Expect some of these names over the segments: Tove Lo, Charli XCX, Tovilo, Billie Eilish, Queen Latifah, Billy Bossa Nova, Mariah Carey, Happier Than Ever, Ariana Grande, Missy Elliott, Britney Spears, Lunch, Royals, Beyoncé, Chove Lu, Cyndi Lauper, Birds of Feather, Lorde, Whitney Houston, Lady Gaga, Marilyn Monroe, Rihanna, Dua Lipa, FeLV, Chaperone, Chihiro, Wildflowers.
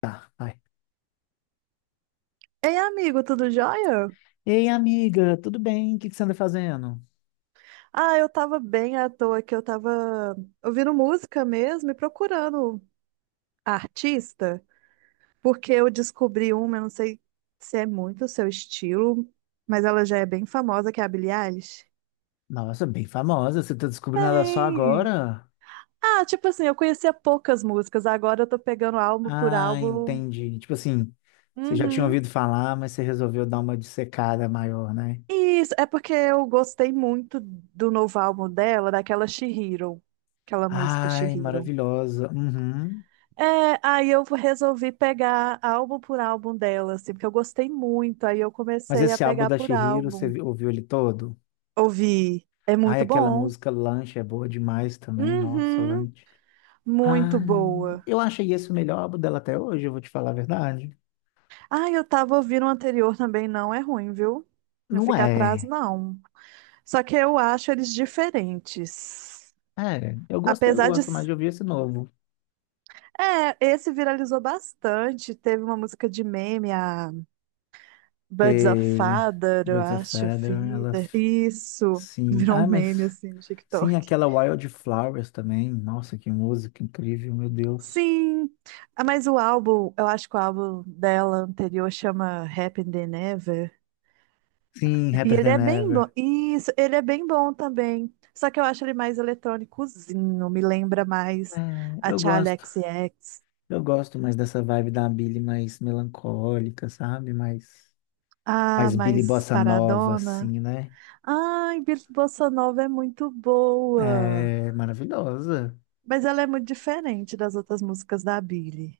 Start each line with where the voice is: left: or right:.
left: Tá, vai.
right: Ei, amigo, tudo jóia?
left: Ei, amiga, tudo bem? O que que você anda fazendo?
right: Ah, eu tava bem à toa que eu tava ouvindo música mesmo e procurando artista, porque eu descobri uma, eu não sei se é muito o seu estilo, mas ela já é bem famosa, que é a Billie Eilish.
left: Nossa, bem famosa, você tá descobrindo ela só
right: Bem,
left: agora?
right: tipo assim, eu conhecia poucas músicas, agora eu tô pegando álbum por
left: Ah,
right: álbum.
left: entendi. Tipo assim, você já tinha
right: Uhum.
left: ouvido falar, mas você resolveu dar uma dissecada maior, né?
right: Isso, é porque eu gostei muito do novo álbum dela, daquela She Hero, aquela música She
left: Ai,
right: Hero.
left: maravilhosa. Uhum.
right: É, aí eu resolvi pegar álbum por álbum dela, assim, porque eu gostei muito. Aí eu
left: Mas
right: comecei a
left: esse álbum
right: pegar
left: da
right: por
left: Chihiro,
right: álbum.
left: ouviu ele todo?
right: Ouvi. É
left: Ai,
right: muito
left: aquela
right: bom.
left: música Lunch é boa demais também. Nossa,
right: Uhum,
left: Lunch.
right: muito
left: Ai,
right: boa.
left: eu achei esse o melhor álbum dela até hoje, eu vou te falar a verdade.
right: Ah, eu tava ouvindo o anterior também, não é ruim, viu? Não
left: Não
right: fica atrás,
left: é.
right: não. Só que eu acho eles diferentes.
left: É, eu
right: Apesar de.
left: gosto mais de ouvir esse novo.
right: É, esse viralizou bastante. Teve uma música de meme, Birds of
left: Teve
right: Feather, eu
left: Birds of
right: acho,
left: Feather,
right: Feather. Isso,
left: sim.
right: virou um
left: Ah,
right: meme
left: mas
right: assim no
left: sim,
right: TikTok.
left: aquela Wildflowers também. Nossa, que música incrível, meu Deus.
right: Sim, ah, mas o álbum, eu acho que o álbum dela anterior chama Happy Than Ever.
left: Sim,
right: E
left: Happier
right: ele
left: Than
right: é bem bom.
left: Ever.
right: Isso, ele é bem bom também. Só que eu acho ele mais eletrônicozinho, me lembra
left: É,
right: mais a
left: eu
right: Charli
left: gosto.
right: XCX.
left: Eu gosto mais dessa vibe da Billy mais melancólica, sabe?
right: Ah,
left: Mais Billy
right: mais
left: Bossa Nova,
right: paradona.
left: assim, né?
right: Ai, Bossa Nova é muito boa.
left: É maravilhosa.
right: Mas ela é muito diferente das outras músicas da Billie.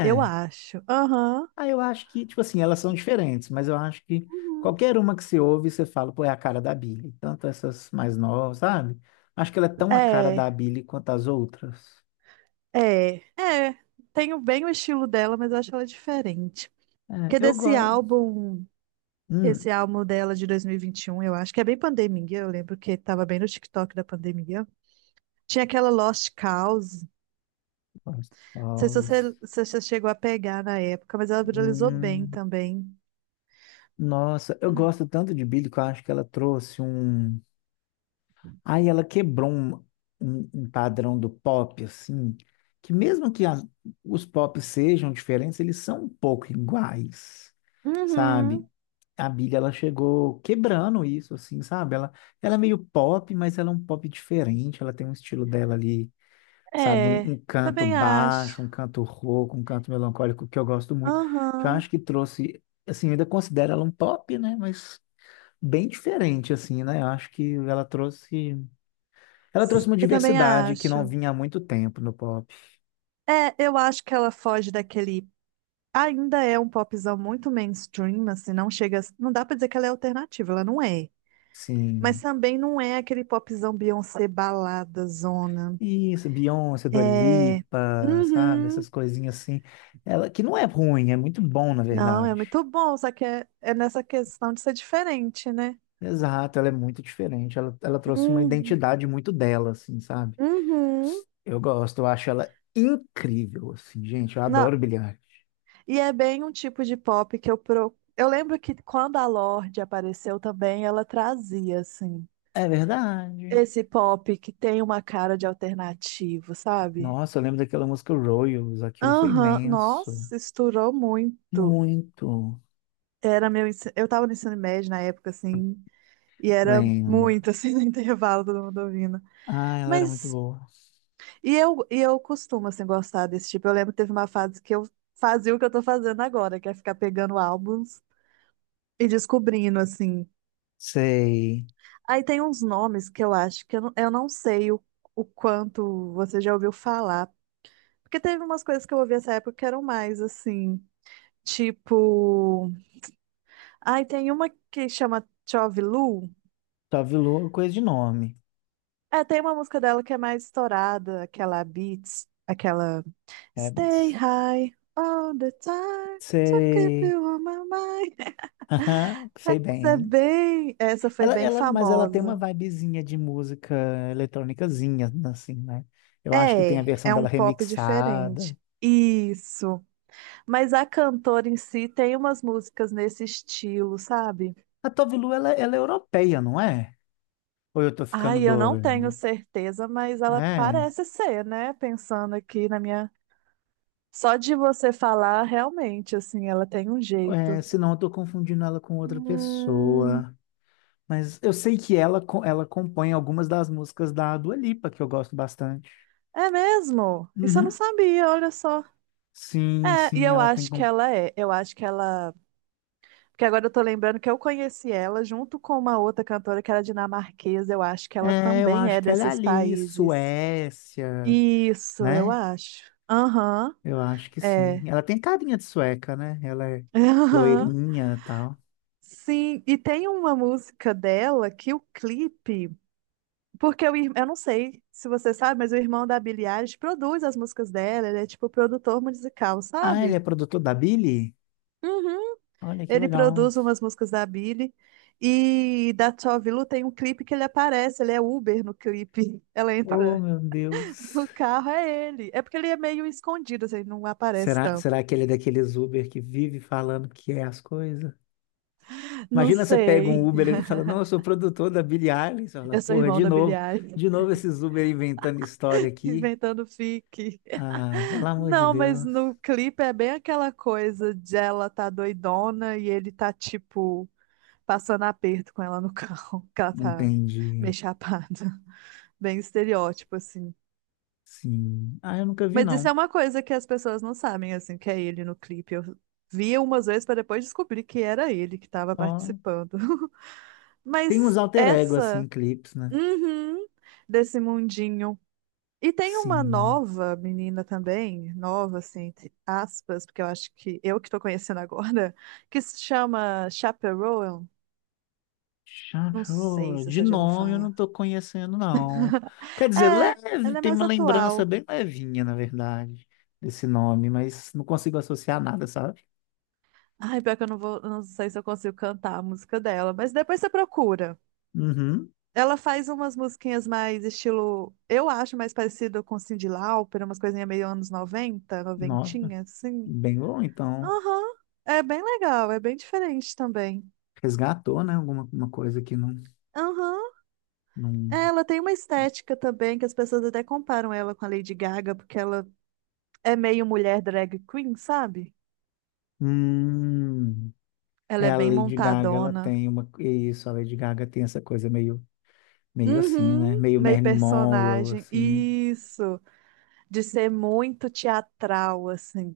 right: Eu acho. Aham.
left: ah, eu acho que, tipo assim, elas são diferentes, mas eu acho que
right: Uhum.
left: qualquer uma que você ouve, você fala, pô, é a cara da Billie. Tanto essas mais novas, sabe? Acho que ela é tão a cara
right: É,
left: da Billie quanto as outras.
right: é, é. Tenho bem o estilo dela, mas eu acho ela diferente.
left: É,
right: Porque
left: eu
right: desse
left: gosto.
right: álbum,
left: Hum,
right: esse álbum dela de dois mil e vinte e um, eu acho que é bem pandemia. Eu lembro que tava bem no TikTok da pandemia. Tinha aquela Lost Cause. Não
left: gosto.
right: sei se
left: Cause.
right: você, se você chegou a pegar na época, mas ela viralizou bem
left: Hum,
right: também.
left: nossa, eu gosto tanto de Billie que eu acho que ela trouxe um. Aí ela quebrou um padrão do pop, assim, que mesmo que os pop sejam diferentes, eles são um pouco iguais,
right: Uhum.
left: sabe? A Billie, ela chegou quebrando isso, assim, sabe? Ela é meio pop, mas ela é um pop diferente, ela tem um estilo dela ali, sabe? Um,
right: É,
left: um canto
right: também acho.
left: baixo, um canto rouco, um canto melancólico, que eu gosto muito, que eu
right: Aham.
left: acho que trouxe, assim, eu ainda considero ela um pop, né? Mas bem diferente, assim, né? Eu acho que ela trouxe. Ela trouxe uma
right: Eu também
left: diversidade que não
right: acho.
left: vinha há muito tempo no pop.
right: É, eu acho que ela foge daquele. Ainda é um popzão muito mainstream, assim, não chega, a- não dá pra dizer que ela é alternativa, ela não é. Mas
left: Sim.
right: também não é aquele popzão Beyoncé balada zona.
left: Isso, Beyoncé, Dua
right: É,
left: Lipa, sabe?
right: uhum.
left: Essas coisinhas assim. Ela, que não é ruim, é muito bom, na
right: Não, é
left: verdade.
right: muito bom, só que é, é nessa questão de ser diferente, né?
left: Exato, ela é muito diferente. Ela trouxe uma
right: Uhum.
left: identidade muito dela, assim, sabe?
right: Uhum.
left: Eu gosto, eu acho ela incrível, assim, gente. Eu
right: Não,
left: adoro Billie Eilish.
right: e é bem um tipo de pop que Eu lembro que quando a Lorde apareceu também, ela trazia assim
left: É verdade.
right: esse pop que tem uma cara de alternativo, sabe?
left: Nossa, eu lembro daquela música Royals, aquilo foi
right: Aham,
left: imenso.
right: nossa, estourou muito.
left: Muito.
right: Era eu tava no ensino médio na época, assim, e era
left: Lembro.
right: muito, assim, no intervalo, todo mundo ouvindo.
left: Ah, ela era muito
right: Mas,
left: boa.
right: e eu costumo, assim, gostar desse tipo. Eu lembro que teve uma fase que eu fazia o que eu tô fazendo agora, que é ficar pegando álbuns e descobrindo, assim.
left: Sei.
right: Aí tem uns nomes que eu acho que eu não sei o quanto você já ouviu falar. Porque teve umas coisas que eu ouvi nessa época que eram mais, assim, tipo. Ai, tem uma que chama Chove Lu.
left: Tovilo é coisa de nome.
right: É, tem uma música dela que é mais estourada, aquela Beats, aquela
left: É,
right: Stay
left: mas
right: High all the time to keep
left: sei.
right: you on my mind.
left: Aham, sei
right: Essa é
left: bem.
right: bem, essa foi bem
left: Mas ela tem uma
right: famosa.
left: vibezinha de música eletrônicazinha, assim, né? Eu acho que tem a
right: É,
left: versão
right: é um
left: dela
right: pop diferente.
left: remixada.
right: Isso. Mas a cantora em si tem umas músicas nesse estilo, sabe?
left: A Tovilu, ela é europeia, não é? Ou eu tô ficando
right: Ai, eu não tenho
left: doido?
right: certeza, mas ela
left: É,
right: parece ser, né? Pensando aqui na minha. Só de você falar, realmente, assim, ela tem um
left: é,
right: jeito.
left: senão eu tô confundindo ela com outra
right: Hum,
left: pessoa. Mas eu sei que ela compõe algumas das músicas da Dua Lipa, que eu gosto bastante.
right: é mesmo? Isso eu não
left: Uhum.
right: sabia, olha só.
left: Sim,
right: É, e
left: sim,
right: eu
left: ela tem.
right: acho que ela é. Eu acho que ela. Porque agora eu tô lembrando que eu conheci ela junto com uma outra cantora que era dinamarquesa. Eu acho que ela
left: É, eu
right: também
left: acho
right: é
left: que ela é
right: desses
left: ali,
right: países.
left: Suécia,
right: Isso, eu
left: né?
right: acho. Aham,
left: Eu acho que sim.
right: é.
left: Ela tem carinha de sueca, né? Ela é
right: Aham.
left: loirinha e tal.
right: Sim, e tem uma música dela que o clipe. Porque eu não sei se você sabe, mas o irmão da Billie Eilish produz as músicas dela, ele é tipo produtor musical,
left: Ah, ele
right: sabe?
left: é produtor da Billy?
right: Uhum.
left: Olha que
right: Ele
left: legal.
right: produz umas músicas da Billie e da Tove Lo tem um clipe que ele aparece, ele é Uber no clipe. Ela
left: Oh,
right: entra
left: meu Deus.
right: no carro, é ele. É porque ele é meio escondido, assim, não aparece
left: Será,
right: tanto.
left: será que ele é daqueles Uber que vive falando que é as coisas?
right: Não
left: Imagina você pega um
right: sei.
left: Uber, ele fala, não, eu sou produtor da Billie Eilish. Você fala,
right: Eu sou
left: porra,
right: irmão
left: de
right: da Billie
left: novo,
right: Eilish.
left: de novo esses Uber inventando história aqui.
right: Inventando fique.
left: Ah, pelo amor de
right: Não, mas
left: Deus.
right: no clipe é bem aquela coisa de ela tá doidona e ele tá tipo passando aperto com ela no carro, que ela tá meio
left: Entendi.
right: chapada. Bem estereótipo, assim.
left: Sim. Ah, eu nunca vi,
right: Mas isso é
left: não.
right: uma coisa que as pessoas não sabem, assim, que é ele no clipe. Eu via umas vezes para depois descobrir que era ele que estava
left: Ó,
right: participando.
left: tem uns
right: Mas
left: alter ego, assim,
right: essa,
left: em clipes, né?
right: uhum, desse mundinho. E tem uma
left: Sim.
right: nova menina também, nova, assim, entre aspas, porque eu acho que eu que tô conhecendo agora, que se chama Chaperone. Não sei
left: Chacho,
right: se
left: de
right: você já ouviu
left: nome eu não
right: falar.
left: tô conhecendo, não. Quer
right: É,
left: dizer, leve,
right: ela é
left: tem
right: mais
left: uma lembrança
right: atual.
left: bem levinha, na verdade, desse nome, mas não consigo associar nada, sabe?
right: Ai, pior que eu não sei se eu consigo cantar a música dela, mas depois você procura.
left: Uhum.
right: Ela faz umas musiquinhas mais estilo, eu acho mais parecido com Cyndi Lauper, umas coisinhas meio anos 90,
left: Nossa,
right: noventinha, assim.
left: bem bom, então.
right: Aham. É bem legal, é bem diferente também.
left: Resgatou, né? Alguma uma coisa que não,
right: Aham. É,
left: não...
right: ela tem uma estética também que as pessoas até comparam ela com a Lady Gaga, porque ela é meio mulher drag queen, sabe?
left: Hum.
right: Ela
left: É,
right: é
left: a
right: bem
left: Lady Gaga, ela
right: montadona.
left: tem uma... Isso, a Lady Gaga tem essa coisa meio meio assim, né?
right: Uhum,
left: Meio
right: meio
left: Marilyn Monroe,
right: personagem.
left: assim.
right: Isso, de ser muito teatral, assim.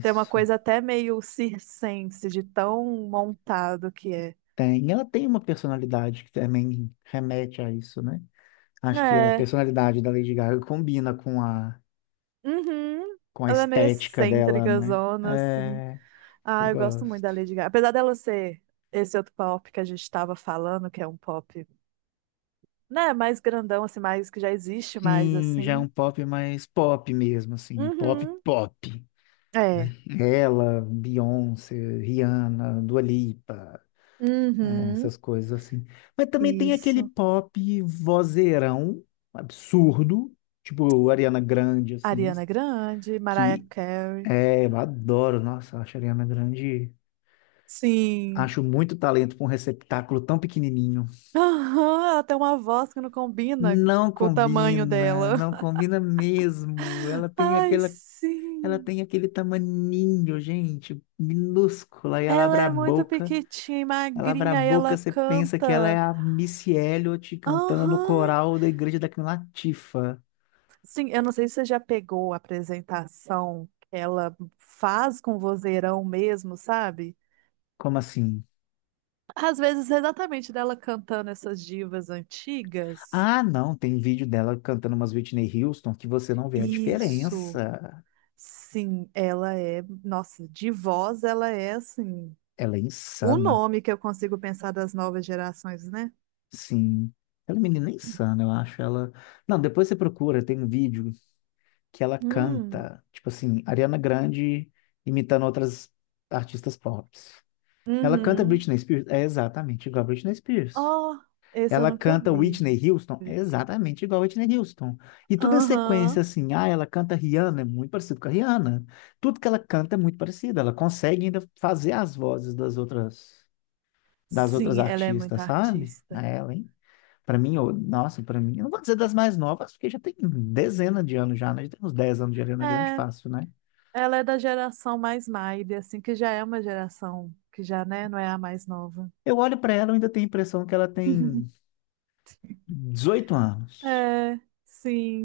right: Tem uma coisa até meio circense, de tão montado que é.
left: Tem. Ela tem uma personalidade que também remete a isso, né? Acho que a
right: É,
left: personalidade da Lady Gaga combina com
right: uhum.
left: com a
right: Ela é meio
left: estética dela,
right: excêntrica,
left: né?
right: zona, assim.
left: É, eu
right: Ah, eu gosto muito da
left: gosto.
right: Lady Gaga. Apesar dela ser esse outro pop que a gente estava falando, que é um pop, né, mais grandão, assim, mais que já existe mais,
left: Sim, já é
right: assim.
left: um pop mais pop mesmo, assim. Um pop,
right: Uhum.
left: pop.
right: É.
left: Ela, Beyoncé, Rihanna, Dua Lipa. Né,
right: Uhum.
left: essas coisas assim. Mas também tem aquele
right: Isso.
left: pop vozeirão absurdo, tipo Ariana Grande, assim,
right: Ariana Grande, Mariah
left: que
right: Carey.
left: é, eu adoro, nossa, acho a Ariana Grande,
right: Sim.
left: acho muito talento para um receptáculo tão pequenininho.
right: Aham, ela tem uma voz que não combina com o tamanho dela.
left: Não combina mesmo.
right: Ai,
left: Ela
right: sim.
left: tem aquele tamaninho, gente, minúscula, e ela
right: Ela
left: abre a
right: é muito
left: boca
right: pequitinha e
left: Ela abre a
right: magrinha e
left: boca,
right: ela
left: você pensa que ela é
right: canta.
left: a Missy Elliott cantando no
right: Aham.
left: coral da igreja da Queen Latifah.
right: Sim, eu não sei se você já pegou a apresentação que ela faz com vozeirão mesmo, sabe?
left: Como assim?
right: Às vezes, exatamente dela cantando essas divas antigas.
left: Ah, não, tem vídeo dela cantando umas Whitney Houston que você não vê a
right: Isso.
left: diferença.
right: Sim, ela é, nossa, de voz ela é assim,
left: Ela é
right: o
left: insana,
right: nome que eu consigo pensar das novas gerações, né?
left: sim. Ela é uma menina insana, eu acho. Ela. Não, depois você procura, tem um vídeo que ela
right: Hum,
left: canta, tipo assim, Ariana Grande imitando outras artistas pop. Ela canta
right: uhum.
left: Britney Spears, é exatamente igual a Britney Spears.
right: Oh, esse eu
left: Ela
right: nunca
left: canta
right: vi.
left: Whitney Houston, é
right: Bonitinho.
left: exatamente igual a Whitney Houston. E tudo em sequência,
right: Aham.
left: assim, ah, ela canta Rihanna, é muito parecido com a Rihanna. Tudo que ela canta é muito parecido, ela consegue ainda fazer as vozes das outras
right: Sim, ela é muito
left: artistas, sabe? A
right: artista.
left: ela, hein? Nossa, pra mim, eu não vou dizer das mais novas, porque já tem dezena de anos já, né? Já tem uns 10 anos de Ariana Grande
right: É,
left: fácil, né?
right: ela é da geração mais Maide, assim, que já é uma geração que já, né, não é a mais nova.
left: Eu olho pra ela, eu ainda tenho a impressão que ela tem 18 anos.
right: É,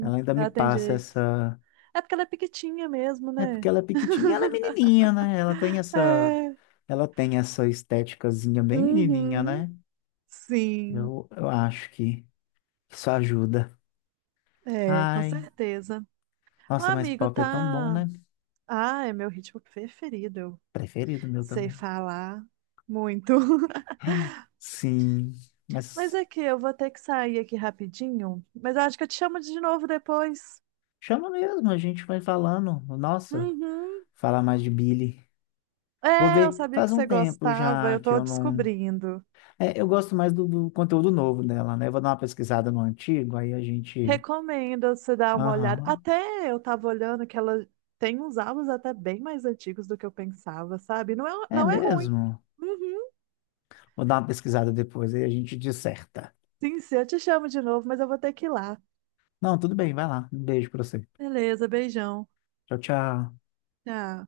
left: Ela ainda me
right: ela tem
left: passa
right: jeito.
left: essa.
right: É porque ela é piquitinha mesmo,
left: É porque
right: né?
left: ela é pequitinha, ela é menininha, né?
right: É,
left: Ela tem essa esteticazinha bem menininha,
right: uhum.
left: né?
right: Sim.
left: Eu acho que isso ajuda.
right: É, com
left: Ai,
right: certeza. O
left: nossa, mas
right: amigo
left: pop é tão bom,
right: tá.
left: né?
right: Ah, é meu ritmo preferido. Eu
left: Preferido meu
right: sei
left: também.
right: falar muito.
left: Sim,
right: Mas
left: mas
right: é que eu vou ter que sair aqui rapidinho. Mas eu acho que eu te chamo de novo depois.
left: chama mesmo, a gente vai falando. Nossa,
right: Uhum.
left: falar mais de Billy. Vou
right: É, eu
left: ver,
right: sabia que
left: faz um
right: você
left: tempo
right: gostava.
left: já
right: Eu
left: que
right: tô
left: eu não.
right: descobrindo.
left: É, eu gosto mais do conteúdo novo dela, né? Eu vou dar uma pesquisada no antigo, aí a gente.
right: Recomendo você dar uma olhada.
left: Aham.
right: Até eu tava olhando que ela tem uns álbuns até bem mais antigos do que eu pensava, sabe? Não é,
left: É
right: não é ruim.
left: mesmo?
right: Uhum.
left: Vou dar uma pesquisada depois e a gente disserta.
right: Sim, sim, eu te chamo de novo, mas eu vou ter que ir lá.
left: Não, tudo bem, vai lá. Um beijo pra você.
right: Beleza, beijão.
left: Tchau, tchau.
right: Tchau.